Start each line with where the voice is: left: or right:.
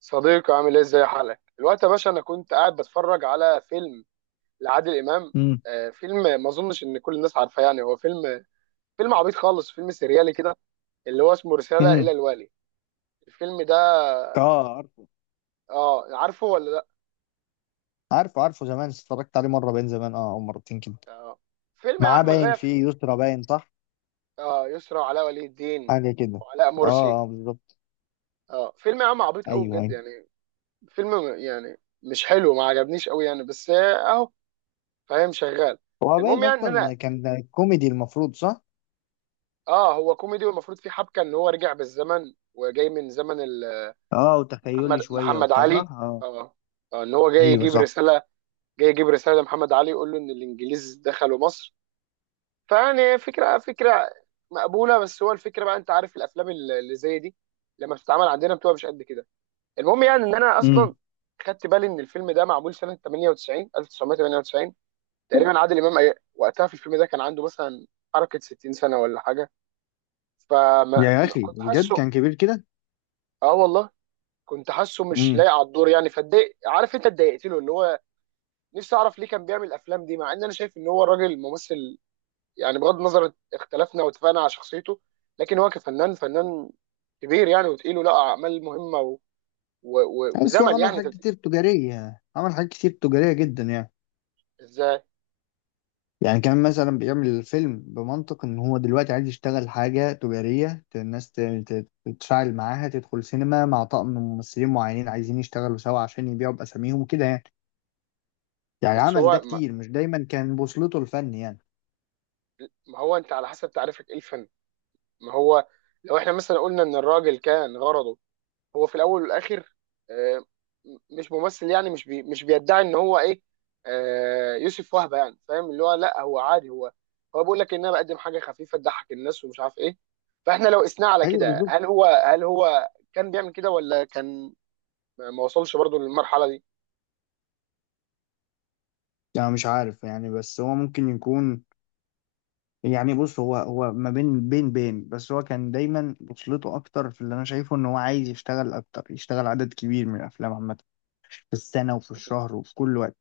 right: صديقي عامل ايه، ازاي حالك الوقت يا باشا؟ انا كنت قاعد بتفرج على فيلم لعادل امام.
left: امم.
right: آه، فيلم ما اظنش ان كل الناس عارفاه. يعني هو فيلم عبيط خالص، فيلم سريالي كده، اللي هو اسمه رسالة
left: امم.
right: الى الوالي. الفيلم ده،
left: اه، عارفه.
right: اه، عارفه ولا لا؟
left: عارفه، عارفه، زمان اتفرجت عليه مره، باين زمان، اه، او مرتين كده.
right: اه، فيلم يا
left: معاه،
right: عم
left: باين
right: غاية في...
left: فيه يسرا، باين، صح؟
right: اه، يسرا وعلاء ولي الدين
left: حاجه كده.
right: وعلاء مرسي.
left: اه، اه، بالظبط.
right: اه، فيلم يا عم عبيط قوي
left: ايوه،
right: بجد
left: ايوه.
right: يعني. فيلم يعني مش حلو، ما عجبنيش قوي يعني، بس اهو. فاهم؟ شغال.
left: هو
right: المهم
left: باين
right: يعني ان انا...
left: اصلا كان كوميدي، المفروض، صح؟
right: اه، هو كوميدي والمفروض في حبكه ان هو رجع بالزمن وجاي من زمن
left: اه،
right: محمد
left: وتخيلي شويه
right: محمد
left: وبتاع،
right: علي.
left: صح، اه.
right: اه، ان هو جاي
left: ايوه،
right: يجيب
left: صح.
right: رساله، جاي يجيب رساله لمحمد علي يقول له ان الانجليز دخلوا مصر. فيعني فكره مقبوله. بس هو الفكره بقى، انت عارف الافلام اللي زي دي لما بتتعمل عندنا بتبقى مش قد كده. المهم يعني ان انا اصلا
left: امم.
right: خدت بالي ان الفيلم ده معمول سنه 98 1998 تقريبا. عادل امام وقتها في الفيلم ده كان عنده مثلا حركه 60 سنه ولا حاجه. فما
left: يا
right: ما-
left: اخي،
right: كنت
left: بجد
right: حاسه.
left: كان كبير كده.
right: اه والله، كنت حاسه مش
left: امم.
right: لايق على الدور يعني، فاتضايق. عارف انت اتضايقت له، اللي هو نفسي اعرف ليه كان بيعمل الافلام دي، مع ان انا شايف ان هو راجل ممثل. يعني بغض النظر اختلفنا واتفقنا على شخصيته، لكن هو كفنان، فنان كبير يعني، وتقيل، ولا اعمال مهمه
left: بس هو
right: وزمن
left: عمل
right: يعني. انت
left: حاجات كتير تجاريه، عمل حاجات كتير تجاريه جدا يعني.
right: ازاي؟
left: يعني كمان مثلا بيعمل الفيلم بمنطق ان هو دلوقتي عايز يشتغل حاجة تجارية، الناس تتفاعل معاها، تدخل سينما مع طقم ممثلين معينين عايزين يشتغلوا سوا عشان يبيعوا بأساميهم وكده يعني. يعني
right: بس
left: عمل ده
right: هو ما...
left: كتير، مش دايما كان بوصلته الفن يعني.
right: ما هو انت على حسب تعريفك ايه الفن. ما هو لو احنا مثلا قلنا ان الراجل كان غرضه هو في الاول والاخر، آه، مش ممثل يعني، مش مش بيدعي ان هو ايه، آه، يوسف وهبي يعني. فاهم؟ اللي هو لا، هو عادي، هو هو بيقول لك ان انا بقدم حاجه خفيفه تضحك الناس ومش عارف ايه. فاحنا لو قسناه على
left: ايوه،
right: كده، هل
left: بالظبط.
right: هو هل هو كان بيعمل كده، ولا كان ما وصلش برضو للمرحله دي؟
left: يعني مش عارف يعني، بس هو ممكن يكون. يعني بص، هو ما بين بين بين، بس هو كان دايما بوصلته اكتر في اللي انا شايفه ان هو عايز يشتغل اكتر، يشتغل عدد كبير من الافلام عامة في السنة وفي الشهر وفي كل وقت.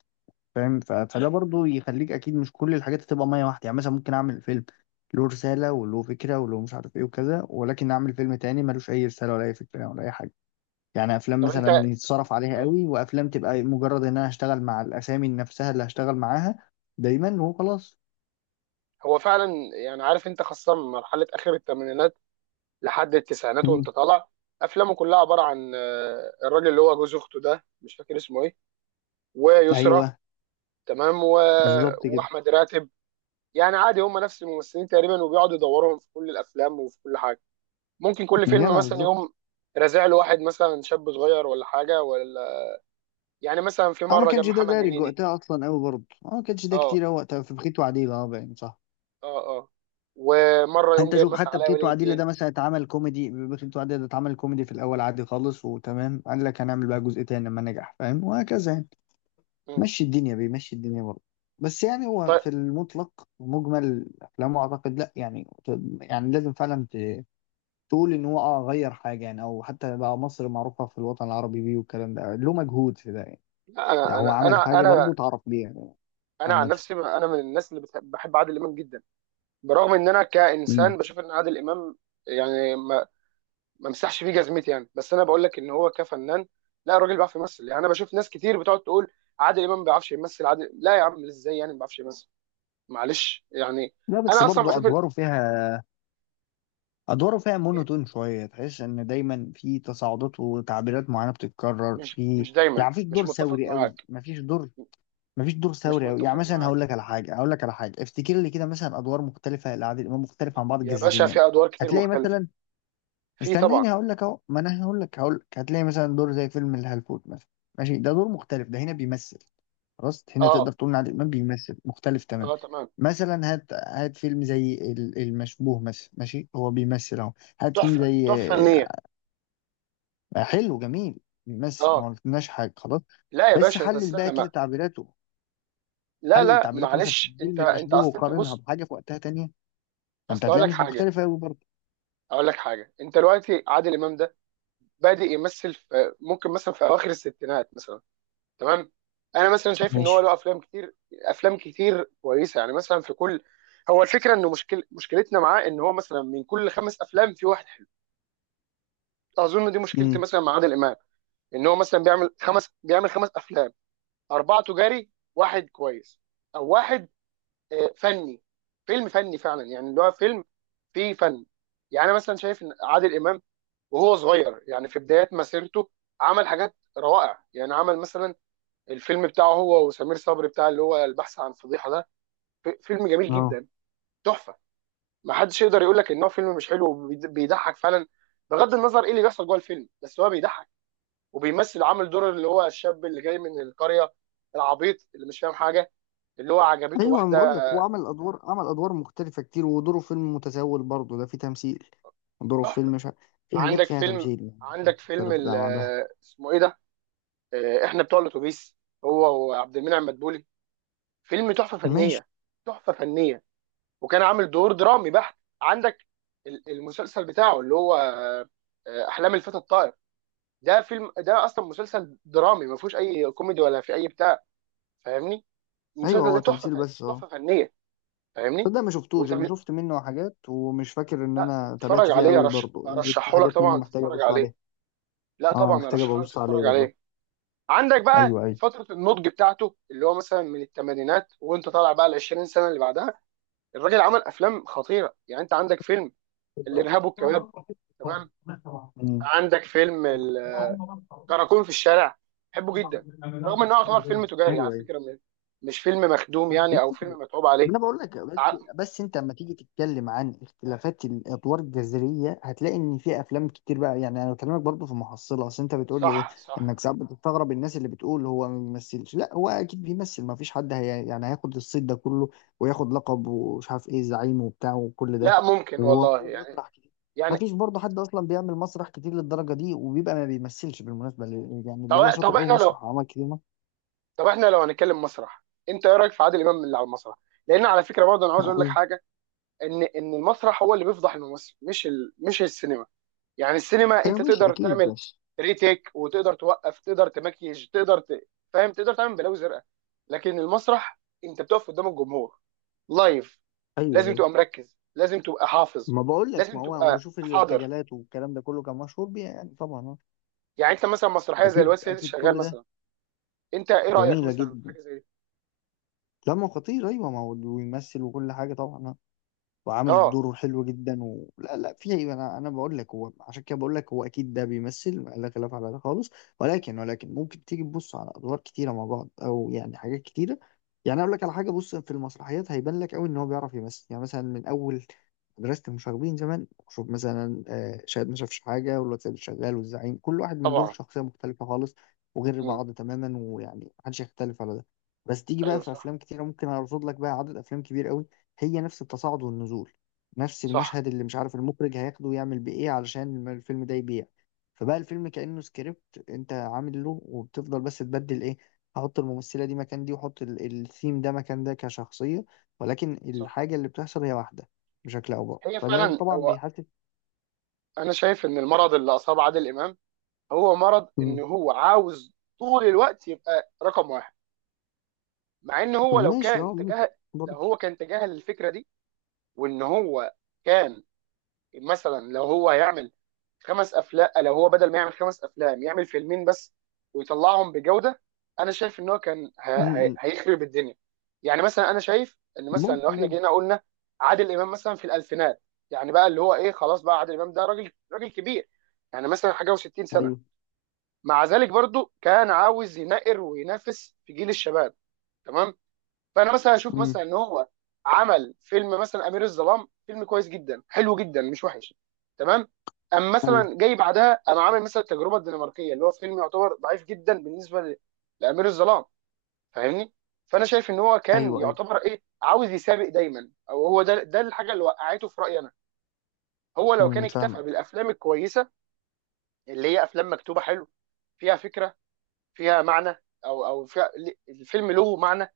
left: فاهم؟ فده برضو يخليك اكيد مش كل الحاجات تبقى ميه واحده يعني. مثلا ممكن اعمل فيلم له رساله وله فكره وله مش عارف ايه وكذا، ولكن اعمل فيلم تاني ملوش اي رساله ولا اي فكره ولا اي حاجه. يعني افلام
right: طب انت،
left: مثلا يتصرف عليها
right: آه،
left: قوي، وافلام تبقى مجرد ان انا هشتغل مع الاسامي نفسها اللي هشتغل معاها دايما وخلاص.
right: هو فعلا يعني. عارف انت، خاصه من مرحله اخر الثمانينات لحد التسعينات
left: مم.
right: وانت طالع، افلامه كلها عباره عن آه، الراجل اللي هو جوز اخته ده، مش فاكر اسمه ايه، ويسرى.
left: ايوه،
right: تمام،
left: بالظبط كده.
right: واحمد راتب. يعني عادي، هم نفس الممثلين تقريبا، وبيقعدوا يدورهم في كل الافلام وفي كل حاجه. ممكن كل فيلم
left: جدع،
right: مثلا
left: بالظبط.
right: يقوم رازع له واحد مثلا شاب صغير ولا حاجه ولا. يعني مثلا في
left: اه، ما
right: مره جاب
left: كانش ده
right: محمد
left: دارج
right: هنيدي.
left: وقتها اصلا قوي برضه، اه ما كانش ده
right: اه،
left: كتير أوي وقتها في بخيت وعديل، اه، باين، صح.
right: اه، اه. ومره يقوم
left: انت
right: جايب
left: شوف
right: مثلا
left: حتى
right: علاء
left: بخيت
right: ولي
left: وعديلة
right: الدين.
left: ده مثلا اتعمل كوميدي، بخيت وعديلة ده اتعمل كوميدي في الاول عادي خالص وتمام، قال لك هنعمل بقى جزء تاني لما نجح، فاهم، وهكذا يعني.
right: مم.
left: مشي الدنيا، بيمشي الدنيا برضه. بس يعني هو
right: طيب.
left: في المطلق مجمل افلامه اعتقد لا يعني. يعني لازم فعلا تقول ان هو، اه، غير حاجه يعني، او حتى بقى مصر معروفه في الوطن العربي بيه، والكلام ده له مجهود في ده يعني،
right: لا،
left: يعني هو عمل
right: انا
left: حاجه
right: انا
left: برضه تعرف بيها يعني.
right: انا عن
left: عامه.
right: نفسي انا من الناس اللي بحب عادل امام جدا. برغم ان انا كانسان
left: مم.
right: بشوف ان عادل امام يعني ما مسحش فيه جزمتي يعني، بس انا بقول لك ان هو كفنان، لا، الراجل بيعرف يمثل يعني. انا بشوف ناس كتير بتقعد تقول عادل امام ما بيعرفش يمثل. عادل، لا يا عم، ازاي يعني ما بيعرفش يمثل؟ معلش يعني،
left: لا، بس
right: انا اصلا
left: برضه
right: بشوف إن-
left: ادواره فيها، ادواره فيها
right: إيه،
left: مونوتون شويه. تحس ان دايما في تصاعدات وتعبيرات معينه بتتكرر
right: مش
left: في.
right: مش دايما،
left: يعني مفيش
right: مش
left: دور
right: متفق
left: ثوري قوي،
right: معاك.
left: مفيش دور، مفيش دور
right: مش
left: ثوري قوي، يعني
right: متفق
left: مثلا هقول
right: معاك
left: لك على حاجه، هقول لك على حاجه، افتكر لي كده، مثلا ادوار مختلفه لعادل امام مختلفه عن بعض
right: يا باشا،
left: جذريا.
right: في ادوار كتير
left: هتلاقي
right: مختلفه.
left: مثلا،
right: في طبعا.
left: استناني هقول لك، اهو ما انا هقول لك، هقول لك، هتلاقي مثلا دور زي فيلم الهلفوت مثلا. ماشي، ده دور مختلف، ده هنا بيمثل. خلاص، هنا
right: اه
left: تقدر تقول ان عادل امام بيمثل مختلف تمام.
right: اه تمام.
left: مثلا هات، هات فيلم زي المشبوه مثلا، ماشي، هو بيمثل اهو. هات فيلم
right: تحفه،
left: زي.
right: تحفه فنيه.
left: آه، حلو، جميل. بيمثل
right: اه،
left: ما قلناش حاجه، خلاص.
right: لا يا
left: بس
right: باشا،
left: حلل
right: تستنى
left: بقى كده
right: ما.
left: تعبيراته.
right: لا
left: حلل
right: لا
left: تعبيراته مثلا في
right: معلش، انت
left: فيلم
right: انت
left: المشبوه
right: اصل انت
left: وقارنها
right: بص.
left: بحاجه في وقتها تانية، فانت
right: اصل اقول
left: هتلاقيها
right: لك
left: مش
right: حاجه
left: مختلفه قوي برضه.
right: اقول لك حاجه انت دلوقتي عادل امام ده بادئ يمثل في، ممكن مثلا في اواخر الستينات مثلا، تمام، انا مثلا شايف ان هو
left: ماشي.
right: له افلام كتير كويسه يعني مثلا. في كل... هو الفكره انه مشكلتنا معاه ان هو مثلا من كل خمس افلام في واحد حلو. اظن دي مشكلتي
left: امم.
right: مثلا مع عادل امام، ان هو مثلا بيعمل خمس افلام، اربعه تجاري، واحد كويس او واحد آه، فني، فيلم فني فعلا يعني، اللي هو فيلم فيه فن. يعني أنا مثلا شايف ان عادل امام وهو صغير يعني في بدايات مسيرته، عمل حاجات روائع يعني. عمل مثلا الفيلم بتاعه هو وسمير صبري بتاع اللي هو البحث عن فضيحه ده، فيلم جميل
left: اه.
right: جدا، تحفه. ما حدش يقدر يقول لك ان هو فيلم مش حلو. بيضحك فعلا، بغض النظر ايه اللي بيحصل جوه الفيلم، بس هو بيضحك وبيمثل. عامل دور اللي هو الشاب اللي جاي من القريه، العبيط اللي مش فاهم حاجه، اللي هو عجبته
left: ايوه، انا
right: واحده.
left: بقول لك هو عمل ادوار، عمل ادوار مختلفه كتير، ودوره في فيلم متسول برضه ده فيه تمثيل، دوره في
right: تحفه.
left: فيلم مش ع- في حاجات
right: عندك
left: فيها
right: فيلم
left: تمثيل يعني،
right: عندك فيلم
left: مختلف، ده مع ده.
right: اسمه ايه ده، آه، احنا بتوع الاتوبيس، هو وعبد المنعم مدبولي، فيلم تحفه
left: ماشي.
right: فنيه، تحفه فنيه. وكان عامل دور درامي بحت. عندك المسلسل بتاعه اللي هو احلام الفتى الطائر. ده فيلم، ده اصلا مسلسل درامي ما فيهوش اي كوميدي ولا في اي بتاع. فاهمني؟
left: ايوه،
right: المسلسل ده
left: هو
right: تحفه،
left: تمثيل، بس اه،
right: تحفه فنيه. فاهمني؟
left: صدق ما شفتوش، انا
right: وتتفرج
left: شفت منه حاجات ومش فاكر ان انا تابعت فيه
right: عليه.
left: قوي برضه يعني، بس في
right: ارشحه لك
left: حاجات منه
right: طبعا،
left: محتاجه
right: تتفرج
left: ابص
right: عليه.
left: عليها.
right: لا
left: اه،
right: طبعا
left: محتاجه
right: ارشحه لك
left: ابص عليه
right: تتفرج
left: والله.
right: عليه. عندك بقى
left: ايوه، ايوه.
right: فتره النضج بتاعته، اللي هو مثلا من الثمانينات وانت طالع بقى ال 20 سنه اللي بعدها، الراجل عمل افلام خطيره يعني. انت عندك فيلم الارهاب والكباب، تمام.
left: امم.
right: عندك فيلم الكراكون في الشارع، بحبه جدا. رغم انه يعتبر
left: ايوه،
right: فيلم تجاري على
left: ايوه.
right: فكره، مش فيلم مخدوم يعني، او
left: ماشي.
right: فيلم متعوب
left: ما
right: عليه.
left: انا بقول لك، بس
right: ع-
left: بس انت لما تيجي تتكلم عن اختلافات الادوار الجذريه، هتلاقي ان في افلام كتير بقى يعني. انا بكلمك برضو في محصله، اصل انت بتقول لي ايه،
right: صح
left: انك
right: صح.
left: ساعات بتستغرب الناس اللي بتقول هو ما بيمثلش. لا، هو اكيد بيمثل، ما فيش حد هي يعني هياخد الصيت ده كله وياخد لقب، ومش عارف ايه، زعيم، وبتاع وكل ده.
right: لا ممكن والله
left: وعامل
right: يعني.
left: مسرح كتير. ما
right: يعني.
left: فيش برضه حد اصلا بيعمل مسرح كتير للدرجه دي وبيبقى ما بيمثلش، بالمناسبه، يعني
right: طب
left: اللي بيبقى
right: طب
left: شاطر قوي
right: احنا لو
left: مسرح وعمل كتير مسرح.
right: طب احنا لو هنتكلم مسرح، انت ايه رايك في عادل امام اللي على المسرح؟ لان على فكره برضه انا عاوز اقول لك
left: ايوه،
right: حاجه، ان المسرح هو اللي بيفضح الممثل، مش السينما. يعني السينما
left: أيوة،
right: انت
left: ماشي،
right: تقدر
left: اكيد،
right: تعمل
left: ماشي.
right: ريتيك وتقدر توقف، تقدر تمكيج، تقدر فاهم، تقدر تعمل بلاوي زرقاء. لكن المسرح انت بتقف قدام الجمهور لايف،
left: ايوه،
right: لازم
left: أيوة.
right: تبقى مركز، لازم تبقى حافظ،
left: ما بقول لك، ما
right: لازم
left: هو
right: تبقى
left: وشوف
right: حاضر.
left: الارتجالات والكلام ده كله كان مشهور بيها يعني، طبعا، آه.
right: يعني انت مثلا مسرحيه زي الواد
left: اكيد،
right: سيد
left: اكيد،
right: شغال
left: كل ده.
right: مثلا، انت ايه رايك
left: جميله
right: مثلا في
left: جدا.
right: حاجه زي دي؟
left: لما خطير، ايوه، ما هو ويمثل وكل حاجه طبعا، آه. وعامل
right: اه
left: الدور حلو جدا، لا، لا. في، انا بقول لك هو، عشان كده بقول لك هو اكيد ده بيمثل، لا خلاف على ده خالص. ولكن ممكن تيجي تبص على ادوار كتيره مع بعض، او يعني حاجات كتيره. يعني اقول لك على حاجه، بص، في المسرحيات هيبان لك قوي ان هو بيعرف يمثل. يعني مثلا من اول مدرسه المشاغبين زمان، شوف مثلا آه، شاهد ما شافش حاجه، والواد سيد الشغال، والزعيم، كل واحد من دول
right: طبعا.
left: شخصيه مختلفه خالص وغير
right: مم.
left: بعض تماما، ويعني محدش يختلف على ده. بس تيجي بقى
right: ايوه
left: في
right: صح
left: افلام كتيره، ممكن ارصد لك بقى عدد افلام كبير قوي هي نفس التصاعد والنزول، نفس
right: صح
left: المشهد اللي مش عارف المخرج هياخده ويعمل بيه ايه علشان الفيلم ده يبيع. فبقى الفيلم كأنه سكريبت انت عامل له، وبتفضل بس تبدل ايه، احط الممثلة دي مكان دي، واحط الثيم ده مكان ده كشخصية. ولكن
right: صح.
left: الحاجة اللي بتحصل هي واحدة بشكل او باخر،
right: هي
left: فده
right: فعلا،
left: طبعا
right: هو
left: بيحسس.
right: انا شايف ان المرض اللي اصاب عادل امام هو مرض ان
left: مم.
right: هو عاوز طول الوقت يبقى رقم واحد. مع ان هو لو
left: ماشي، اه،
right: كان
left: ممكن،
right: تجاهل، لو
left: برضه.
right: هو كان تجاهل الفكره دي، وان هو كان مثلا، لو هو هيعمل خمس افلام، لو هو بدل ما يعمل خمس افلام يعمل فيلمين بس ويطلعهم بجوده، انا شايف ان هو كان
left: مم.
right: هيخرب الدنيا. يعني مثلا انا شايف ان مثلا لو
left: ممكن
right: احنا
left: جدا.
right: جينا قلنا عادل امام مثلا في الالفينات، يعني بقى اللي هو ايه، خلاص بقى عادل امام ده راجل، راجل كبير يعني، مثلا حاجه و60 سنه.
left: ايوه.
right: مع ذلك برضو كان عاوز ينقر وينافس في جيل الشباب. تمام. فانا مثلا اشوف مثلا
left: مم.
right: ان هو عمل فيلم مثلا امير الظلام، فيلم كويس جدا، حلو جدا مش وحش، تمام. اما
left: ايوه،
right: مثلا جاي بعدها انا عامل مثلا التجربه الدنماركيه، اللي هو فيلم يعتبر ضعيف جدا بالنسبه لامير الظلام. فاهمني؟ فانا شايف ان هو كان
left: ايوه. ايوه.
right: يعتبر ايه، عاوز يسابق دايما، او هو ده ده الحاجه اللي وقعته في رايي انا. هو لو كان
left: مم.
right: اكتفى
left: فاهمك.
right: بالافلام الكويسه، اللي هي افلام مكتوبه حلو، فيها فكره، فيها معنى، او فيها... الفيلم له معنى،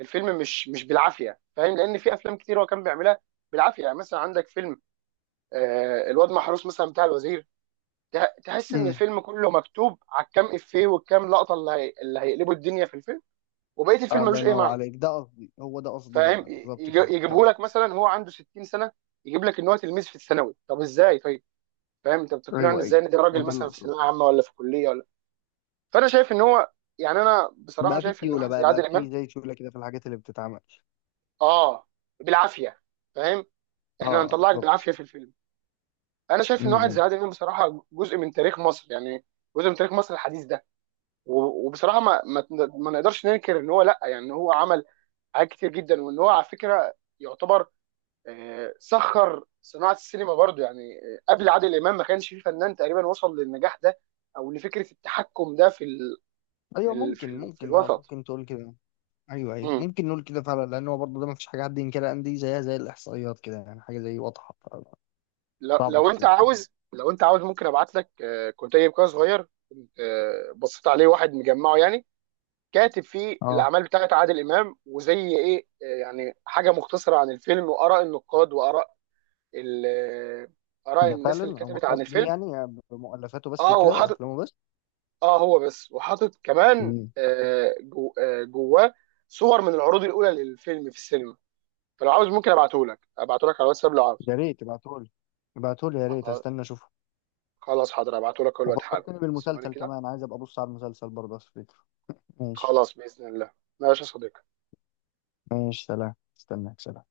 right: الفيلم مش بالعافيه. فاهم؟ لان في افلام كتير هو كان بيعملها بالعافيه. يعني مثلا عندك فيلم آه الواد محروس مثلا بتاع الوزير، تحس ان
left: مم.
right: الفيلم كله مكتوب على الكام افيه والكام لقطه، اللي هي... اللي هيقلبوا الدنيا في الفيلم. وبقيه الفيلم
left: الله
right: ملوش اي
left: ينور
right: معنى.
left: عليك، ده قصدي، هو ده قصدي
right: فاهم؟
left: بقى، بالظبط كده، ده
right: يجيبه لك
left: قصدي.
right: مثلا هو عنده 60 سنه، يجيب لك ان هو تلميذ في الثانوي. طب ازاي طيب؟ فاهم؟ انت بتقنعني
left: ايوه، ايوه،
right: ازاي ان ده
left: هو
right: راجل
left: ده اللي
right: مثلا في
left: اقصده.
right: ثانويه عامه ولا في كليه ولا. فانا شايف ان هو يعني، انا بصراحه
left: بقى في
right: شايف ان
left: سيوله،
right: واحد زي
left: بقى
right: عادل امام،
left: في زي سيوله كده في الحاجات اللي بتتعمل.
right: اه، بالعافيه. فاهم؟ احنا
left: اه،
right: هنطلعك بالعافيه
left: بالظبط.
right: في الفيلم. انا شايف ان
left: امم.
right: واحد زي
left: إمم.
right: عادل امام بصراحه جزء من تاريخ مصر يعني، جزء من تاريخ مصر الحديث ده. وبصراحه ما نقدرش ننكر ان هو، لا يعني، إن هو عمل حاجات كتير جدا، وان هو على فكره يعتبر آه، سخر صناعه السينما برضو يعني. آه، قبل عادل امام ما كانش في فنان تقريبا وصل للنجاح ده او لفكره التحكم ده
left: ايوه، ممكن،
right: في
left: ممكن، اه
right: الوسط.
left: ممكن تقول كده. ايوه، ايوه،
right: مم.
left: ممكن نقول كده فعلا. لان هو برضه ده ما فيش حاجه حد ينكرها ان دي زيها زي الاحصائيات كده يعني حاجه زي واضحه.
right: لو,
left: صعب
right: لو انت
left: تبقى.
right: عاوز، لو انت عاوز ممكن ابعت لك آه، كنت جايب كده صغير، كنت آه، بصيت عليه، واحد مجمعه يعني، كاتب فيه
left: اه،
right: الاعمال بتاعت عادل امام وزي ايه آه، يعني حاجه مختصره عن الفيلم واراء النقاد واراء ال- آه، اراء
left: ده
right: الناس
left: فعلا
right: اللي
left: هو
right: كتبت عن
left: خاص بيه
right: الفيلم.
left: يعني بمؤلفاته بس
right: اه
left: وكده
right: وحاطط،
left: افلامه بس.
right: اه هو بس وحاطط كمان
left: امم.
right: آه، جواه صور من العروض الاولى للفيلم في السينما. فلو عاوز ممكن ابعته لك، ابعته لك على الواتساب لو عاوز.
left: يا ريت ابعتهولي. ابعتهولي يا ريت،
right: خلاص،
left: استنى اشوفه.
right: خلاص حاضر ابعته لك دلوقتي حالا.
left: وفكرتني
right: ثواني
left: بالمسلسل
right: كده.
left: كمان، عايز ابقى ابص على المسلسل برضه، بس فكرة. ماشي.
right: خلاص باذن الله. ماشي يا صديقي.
left: ماشي، سلام، استناك، سلام.